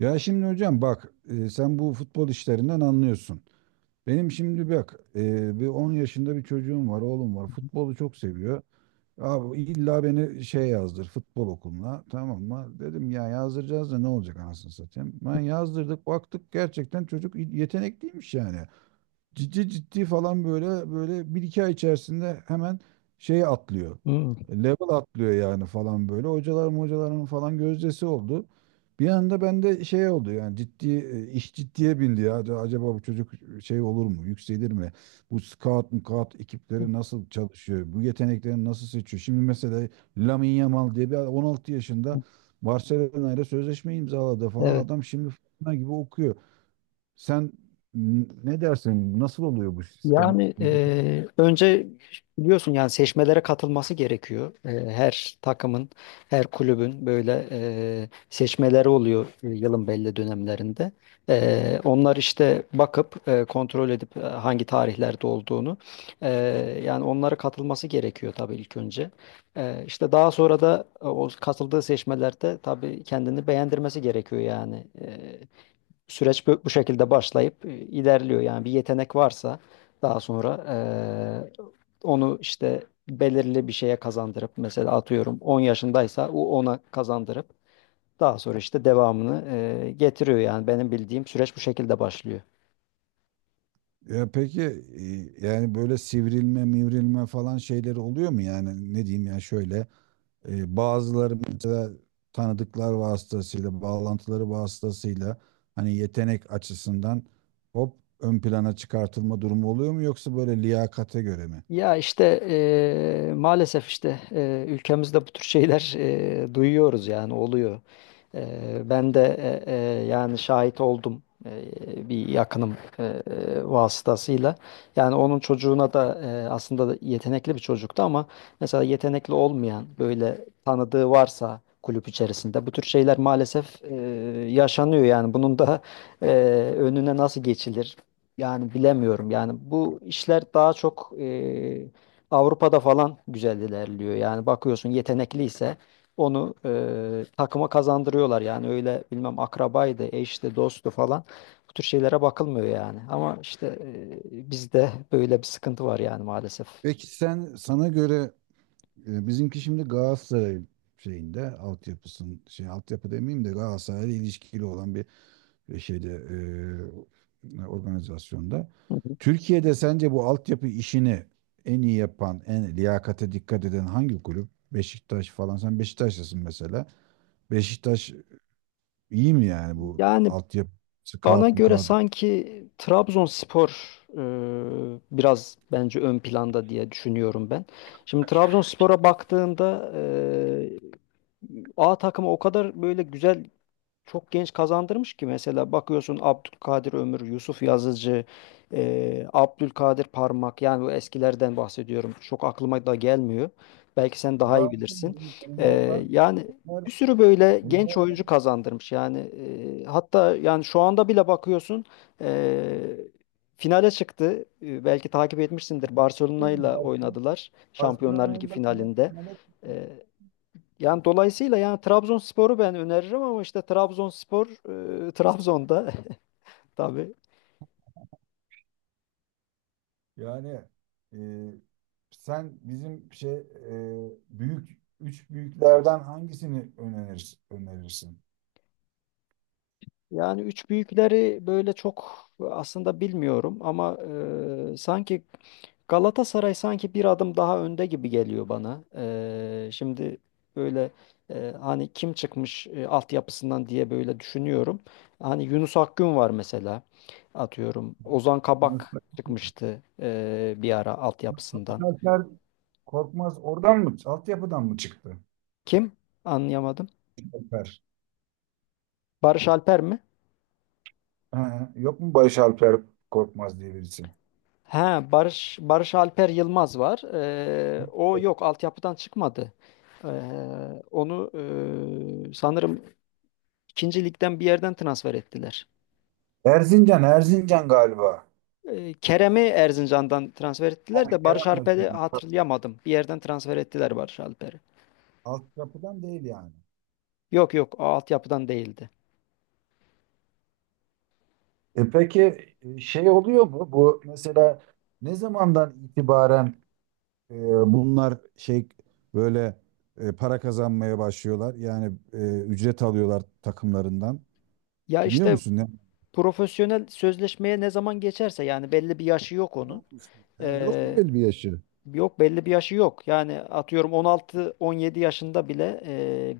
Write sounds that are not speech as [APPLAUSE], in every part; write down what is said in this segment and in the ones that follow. Ya şimdi hocam bak, sen bu futbol işlerinden anlıyorsun. Benim şimdi bak, bir 10 yaşında bir çocuğum var, oğlum var. Futbolu çok seviyor. Abi illa beni şey yazdır futbol okuluna, tamam mı? Dedim ya yazdıracağız da ne olacak anasını satayım. Ben yazdırdık baktık gerçekten çocuk yetenekliymiş yani ciddi ciddi falan böyle böyle bir iki ay içerisinde hemen şey atlıyor. Hmm. Level atlıyor yani falan böyle. Hocalarım hocalarım falan gözdesi oldu. Bir anda bende şey oldu yani ciddi, iş ciddiye bindi ya. Acaba bu çocuk şey olur mu? Yükselir mi? Bu scout mukat ekipleri nasıl çalışıyor? Bu yetenekleri nasıl seçiyor? Şimdi mesela Lamine Yamal diye bir adam 16 yaşında Barcelona ile sözleşme imzaladı falan. Evet. Adam şimdi fırtına gibi okuyor. Sen ne dersin? Nasıl oluyor bu sistem? Yani Bil- önce biliyorsun yani seçmelere katılması gerekiyor. Her takımın, her kulübün böyle seçmeleri oluyor yılın belli dönemlerinde. Onlar işte bakıp kontrol edip hangi tarihlerde olduğunu e, yani onlara katılması gerekiyor tabii ilk önce. İşte daha sonra da o katıldığı seçmelerde tabii kendini beğendirmesi gerekiyor yani. Süreç bu, bu şekilde başlayıp ilerliyor. Yani bir yetenek varsa daha sonra e, onu işte belirli bir şeye kazandırıp mesela atıyorum 10 yaşındaysa o ona kazandırıp daha sonra işte devamını getiriyor. Yani benim bildiğim süreç bu şekilde başlıyor. Ya peki, yani böyle sivrilme, mivrilme falan şeyleri oluyor mu yani ne diyeyim ya şöyle. Bazıları mesela tanıdıklar vasıtasıyla, bağlantıları vasıtasıyla hani yetenek açısından hop ön plana çıkartılma durumu oluyor mu, yoksa böyle liyakate göre mi? Ya işte maalesef işte ülkemizde bu tür şeyler duyuyoruz yani oluyor. Eee, Ben de yani şahit oldum bir yakınım vasıtasıyla. Yani onun çocuğuna da aslında da yetenekli bir çocuktu ama mesela yetenekli olmayan böyle tanıdığı varsa kulüp içerisinde bu tür şeyler maalesef yaşanıyor yani bunun da eee, önüne nasıl geçilir? Yani bilemiyorum. Yani bu işler daha çok Avrupa'da falan güzel ilerliyor. Yani bakıyorsun yetenekliyse onu takıma kazandırıyorlar. Yani öyle bilmem akrabaydı, eşti, dosttu falan. Bu tür şeylere bakılmıyor yani. Ama işte bizde böyle bir sıkıntı var yani maalesef. Peki sen sana göre, bizimki şimdi Galatasaray şeyinde altyapısın şey altyapı demeyeyim de Galatasaray'la ilişkili olan bir, şeyde, organizasyonda. Hı hı. Türkiye'de sence bu altyapı işini en iyi yapan, en liyakate dikkat eden hangi kulüp? Beşiktaş falan. Sen Beşiktaşlısın mesela. Beşiktaş iyi mi yani, bu Yani altyapısı bana kağıt mı göre kağıt? sanki Trabzonspor biraz bence ön planda diye düşünüyorum ben. Şimdi Trabzonspor'a baktığında A takımı o kadar böyle güzel çok genç kazandırmış ki mesela bakıyorsun Abdülkadir Ömür, Yusuf Yazıcı, Abdülkadir Parmak yani bu eskilerden bahsediyorum. Çok aklıma da gelmiyor. Belki sen daha iyi Var, bilirsin. yeniler var. Yani Var. bir sürü böyle Yeniler genç oyuncu var. kazandırmış. Yani hatta yani şu anda bile bakıyorsun eee, finale çıktı. Belki takip etmişsindir. Barcelona ile Barcelona- oynadılar Şampiyonlar Ligi Barcelona'yla bile- finalinde. E, Yani dolayısıyla yani Trabzonspor'u ben öneririm ama işte Trabzonspor Trabzon'da [LAUGHS] tabii. Yani, e, sen bizim şey, büyük üç büyüklerden hangisini önerirsin? Yani üç büyükleri böyle çok aslında bilmiyorum ama sanki Galatasaray sanki bir adım daha önde gibi geliyor bana. Şimdi böyle hani kim çıkmış altyapısından diye böyle düşünüyorum. Hani Yunus Akgün var mesela atıyorum. Ozan Yani Kabak çıkmıştı bir ara altyapısından. Salih Korkmaz oradan mı? Altyapıdan mı çıktı? Kim? Anlayamadım. Alper. Barış Alper mi? Ha, yok mu Barış Alper Korkmaz diye birisi? Ha, Barış Alper Yılmaz var. O yok, altyapıdan çıkmadı. Ee, Onu sanırım ikinci ligden bir yerden transfer ettiler. Erzincan, Erzincan galiba. Kerem'i Erzincan'dan transfer Ha, ettiler de Barış Kerem Alper'i Erzincan. Tabii. hatırlayamadım. Bir yerden transfer ettiler Barış Alper'i. Altyapıdan değil yani. Yok yok, o altyapıdan değildi. E peki, şey oluyor mu? Bu mesela ne zamandan itibaren, e, bunlar şey böyle, para kazanmaya başlıyorlar? Yani ücret alıyorlar takımlarından. Ya Biliyor işte musun ne? profesyonel sözleşmeye ne zaman geçerse yani belli bir yaşı yok onun. He, yok mu Ee, belli bir yaşı? Yok belli bir yaşı yok. Yani atıyorum 16-17 yaşında bile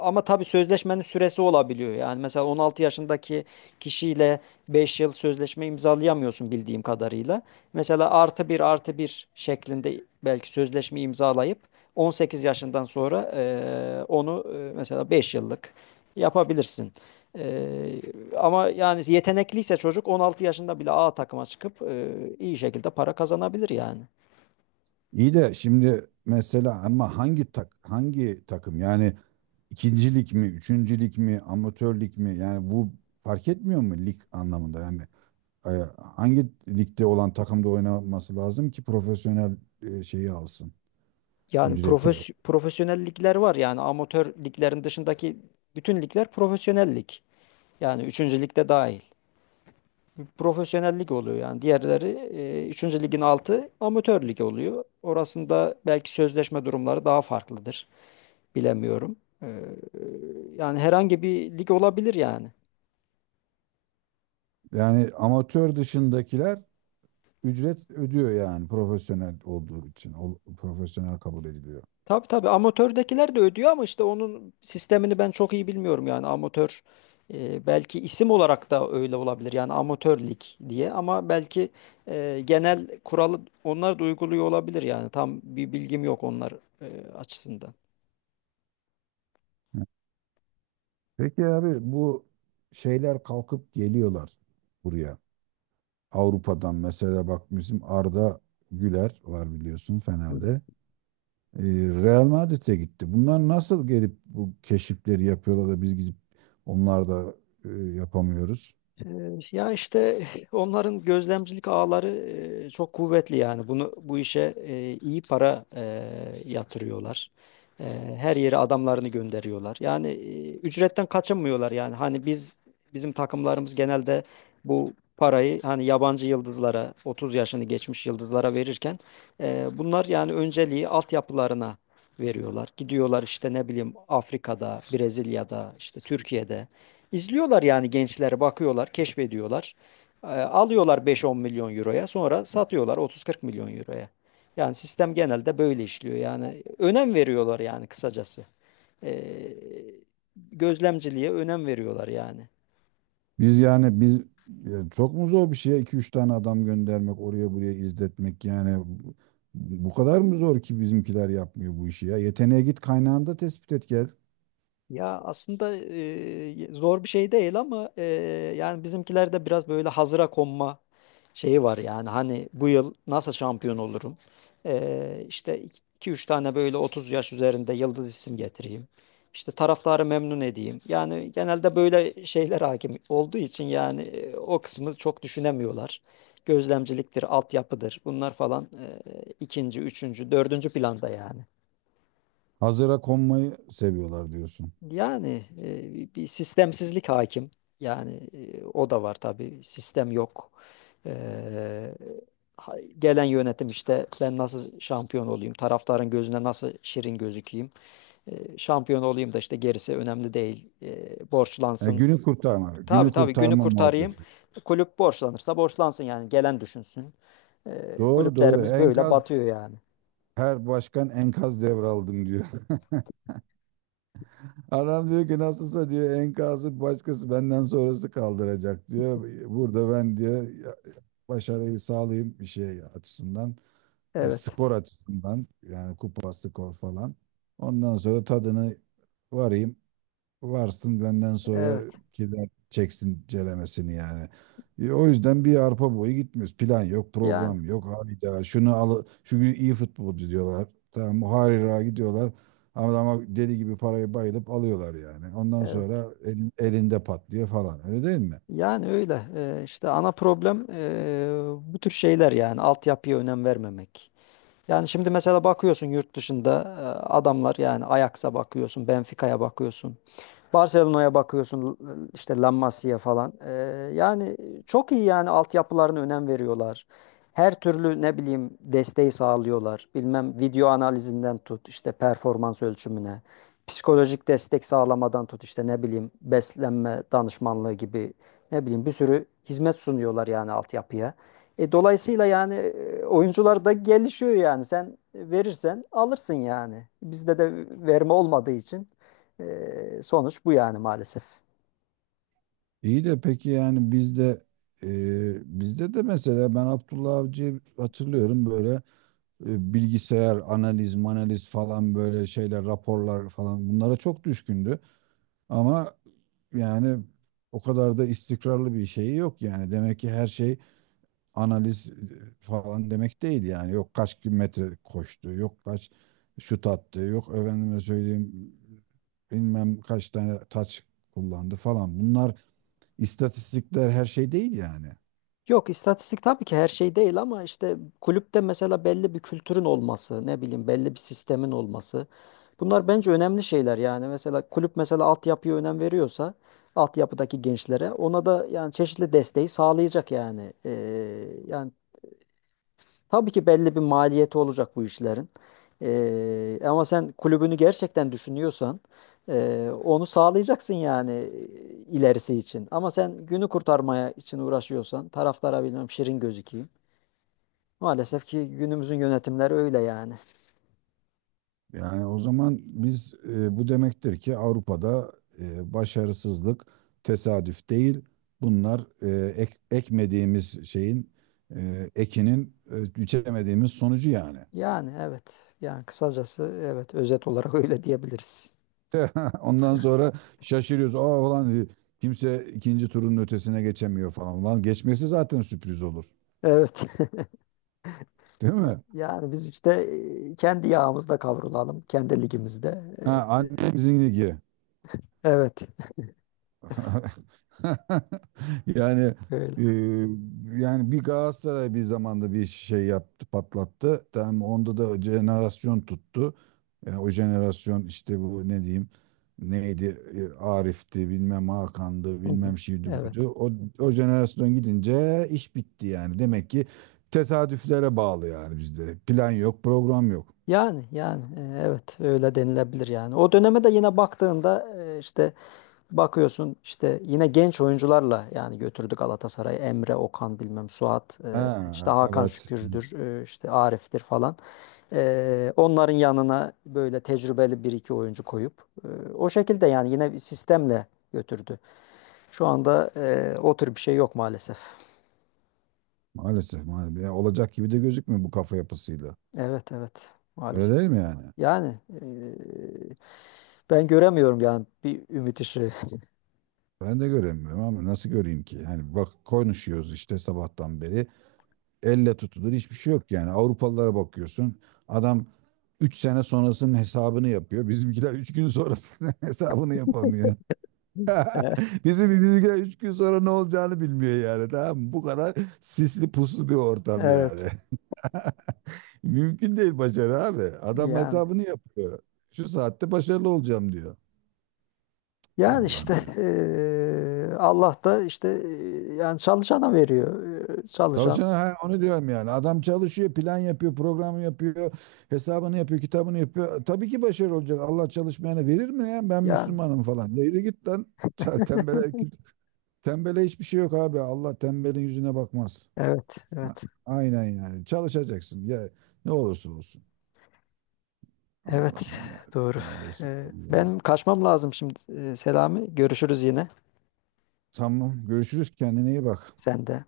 ama tabii sözleşmenin süresi olabiliyor. Yani mesela 16 yaşındaki kişiyle 5 yıl sözleşme imzalayamıyorsun bildiğim kadarıyla. Mesela artı bir artı bir şeklinde belki sözleşme imzalayıp 18 yaşından sonra onu mesela 5 yıllık yapabilirsin. E, Ama yani yetenekliyse çocuk 16 yaşında bile A takıma çıkıp iyi şekilde para kazanabilir yani. İyi de şimdi mesela ama hangi takım yani, ikincilik mi, üçüncülük mi, amatörlük mi? Yani bu fark etmiyor mu lig anlamında? Yani, e, hangi ligde olan takımda oynaması lazım ki profesyonel şeyi alsın Yani ücreti. Profesyonel ligler var yani amatör liglerin dışındaki bütün ligler profesyonel lig. Yani üçüncü ligde dahil. Profesyonel lig oluyor yani. Diğerleri 3. ligin altı amatör lig oluyor. Orasında belki sözleşme durumları daha farklıdır. Bilemiyorum. Ee, Yani herhangi bir lig olabilir yani. Yani amatör dışındakiler ücret ödüyor yani, profesyonel olduğu için o, profesyonel kabul ediliyor. Tabii tabii amatördekiler de ödüyor ama işte onun sistemini ben çok iyi bilmiyorum yani amatör belki isim olarak da öyle olabilir yani amatör lig diye ama belki genel kuralı onlar da uyguluyor olabilir yani tam bir bilgim yok onlar e, açısından. Peki abi, bu şeyler kalkıp geliyorlar buraya. Avrupa'dan mesela bak, bizim Arda Güler var biliyorsun, Fener'de. Ee, Real Madrid'e gitti. Bunlar nasıl gelip bu keşifleri yapıyorlar da biz gidip onlar da yapamıyoruz. Ya işte onların gözlemcilik ağları çok kuvvetli yani bunu bu işe iyi para yatırıyorlar. E, Her yere adamlarını gönderiyorlar. Yani ücretten kaçınmıyorlar yani hani bizim takımlarımız genelde bu parayı hani yabancı yıldızlara 30 yaşını geçmiş yıldızlara verirken bunlar yani önceliği altyapılarına veriyorlar. Gidiyorlar işte ne bileyim Afrika'da, Brezilya'da, işte Türkiye'de İzliyorlar yani gençler bakıyorlar, keşfediyorlar. Alıyorlar 5-10 milyon euroya, sonra satıyorlar 30-40 milyon euroya. Yani sistem genelde böyle işliyor. Yani önem veriyorlar yani kısacası. Ee, Gözlemciliğe önem veriyorlar yani. Biz yani biz yani, çok mu zor bir şey iki üç tane adam göndermek oraya buraya, izletmek yani? Bu kadar mı zor ki bizimkiler yapmıyor bu işi ya? Yeteneğe git, kaynağında tespit et, gel. Ya aslında zor bir şey değil ama yani bizimkilerde biraz böyle hazıra konma şeyi var yani hani bu yıl nasıl şampiyon olurum? İşte iki üç tane böyle 30 yaş üzerinde yıldız isim getireyim. İşte taraftarı memnun edeyim. Yani genelde böyle şeyler hakim olduğu için yani o kısmı çok düşünemiyorlar. Gözlemciliktir, altyapıdır bunlar falan ikinci, üçüncü, dördüncü planda yani. Hazıra konmayı seviyorlar diyorsun. Yani bir sistemsizlik hakim. Yani o da var tabii. Sistem yok. Eee, gelen yönetim işte ben nasıl şampiyon olayım, taraftarın gözüne nasıl şirin gözükeyim, şampiyon olayım da işte gerisi önemli değil, borçlansın. Günü kurtarma, Tabii günü tabii günü kurtarma kurtarayım. muhabbeti. Kulüp borçlanırsa borçlansın yani gelen düşünsün. Doğru doğru. Kulüplerimiz böyle batıyor yani. Her başkan enkaz devraldım diyor. [LAUGHS] Adam diyor ki nasılsa diyor, enkazı başkası benden sonrası kaldıracak diyor. Burada ben, diyor, ya- başarıyı sağlayayım bir şey açısından, Evet, skor açısından yani, kupa skor falan. Ondan sonra tadını varayım. Varsın benden sonra evet. gider çeksin celemesini yani. O yüzden bir arpa boyu gitmiyoruz. Plan yok, Yani program yok. Hayda şunu al, şu gün iyi futbolcu diyorlar. Tamam harira gidiyorlar. Ama deli gibi parayı bayılıp alıyorlar yani. Ondan evet. sonra elinde patlıyor falan. Öyle değil mi? Yani öyle. İşte ana problem bu tür şeyler yani altyapıya önem vermemek. Yani şimdi mesela bakıyorsun yurt dışında e, adamlar yani Ajax'a bakıyorsun, Benfica'ya bakıyorsun. Barcelona'ya bakıyorsun işte La Masia falan. Yani çok iyi yani altyapılarına önem veriyorlar. Her türlü ne bileyim desteği sağlıyorlar. Bilmem video analizinden tut işte performans ölçümüne. Psikolojik destek sağlamadan tut işte ne bileyim beslenme danışmanlığı gibi ne bileyim bir sürü hizmet sunuyorlar yani altyapıya. Dolayısıyla yani oyuncular da gelişiyor yani sen verirsen alırsın yani. Bizde de verme olmadığı için. Sonuç bu yani maalesef. İyi de peki yani bizde de mesela ben Abdullah Avcı'yı hatırlıyorum böyle, bilgisayar analiz manaliz falan, böyle şeyler raporlar falan, bunlara çok düşkündü. Ama yani o kadar da istikrarlı bir şeyi yok yani. Demek ki her şey analiz falan demek değil yani. Yok kaç kilometre koştu, yok kaç şut attı, yok efendime söyleyeyim bilmem kaç tane taç kullandı falan. Bunlar istatistikler, her şey değil yani. Yok istatistik tabii ki her şey değil ama işte kulüpte mesela belli bir kültürün olması, ne bileyim belli bir sistemin olması. Bunlar bence önemli şeyler yani. Mesela kulüp mesela altyapıya önem veriyorsa altyapıdaki gençlere ona da yani çeşitli desteği sağlayacak yani. Yani tabii ki belli bir maliyeti olacak bu işlerin. Ama sen kulübünü gerçekten düşünüyorsan onu sağlayacaksın yani ilerisi için. Ama sen günü kurtarmaya için uğraşıyorsan taraftara bilmem şirin gözükeyim. Maalesef ki günümüzün yönetimleri öyle yani. Yani o zaman biz, bu demektir ki Avrupa'da, başarısızlık tesadüf değil. Bunlar ekmediğimiz şeyin, ekinin, biçemediğimiz sonucu yani. Yani evet. Yani kısacası evet özet olarak [LAUGHS] öyle diyebiliriz. [LAUGHS] Ondan sonra şaşırıyoruz. Aa ulan, kimse ikinci turun ötesine geçemiyor falan. Ulan, geçmesi zaten sürpriz olur. Evet. [LAUGHS] Değil mi? Yani biz işte kendi yağımızda kavrulalım, kendi ligimizde. Ha, E, annemizin ligi. Evet. [LAUGHS] Yani [LAUGHS] Öyle. e, yani bir Galatasaray bir zamanda bir şey yaptı, patlattı. Tamam, onda da jenerasyon tuttu. Yani o jenerasyon işte bu ne diyeyim, neydi, Arif'ti bilmem, Hakan'dı Hı hı. bilmem, şuydu Evet. buydu. O jenerasyon gidince iş bitti yani. Demek ki tesadüflere bağlı yani bizde. Plan yok, program yok. Yani evet öyle denilebilir yani. O döneme de yine baktığında işte bakıyorsun işte yine genç oyuncularla yani götürdü Galatasaray'ı. Emre, Okan bilmem Suat işte Ha, Hakan. Evet. evet. Şükür'dür işte Arif'tir falan. Onların yanına böyle tecrübeli bir iki oyuncu koyup o şekilde yani yine bir sistemle götürdü. Şu anda o tür bir şey yok maalesef. Maalesef, maalesef. Yani olacak gibi de gözükmüyor bu kafa yapısıyla. Evet evet Öyle maalesef. değil mi yani? Yani ben göremiyorum yani bir ümit ışığı. Ben de göremiyorum, ama nasıl göreyim ki? Hani bak, konuşuyoruz işte sabahtan beri. Elle tutulur hiçbir şey yok yani. Avrupalılara bakıyorsun. Adam 3 sene sonrasının hesabını yapıyor. Bizimkiler 3 gün sonrasının [LAUGHS] hesabını yapamıyor. [LAUGHS] E, [LAUGHS] Bizimkiler 3 gün sonra ne olacağını bilmiyor yani. Tamam mı? Bu kadar sisli puslu bir ortam Evet yani. [LAUGHS] Mümkün değil başarı abi. Adam yani hesabını yapıyor. Şu saatte başarılı olacağım diyor. yani işte Allah'ım ya. Allah da işte yani çalışana veriyor. Çalışan Çalışan, ha, onu diyorum yani. Adam çalışıyor, plan yapıyor, program yapıyor, hesabını yapıyor, kitabını yapıyor. Tabii ki başarılı olacak. Allah çalışmayana verir mi ya? Ben yani Müslümanım falan. Yürü git lan. Tembele, tembele hiçbir şey yok abi. Allah tembelin yüzüne bakmaz. evet evet Ha, aynen yani. Çalışacaksın. Ya, ne olursa olsun. evet Allah'ım ya. doğru. Ya Resulallah. Ben kaçmam lazım şimdi. Selami görüşürüz yine Tamam. Görüşürüz. Kendine iyi bak. sen de.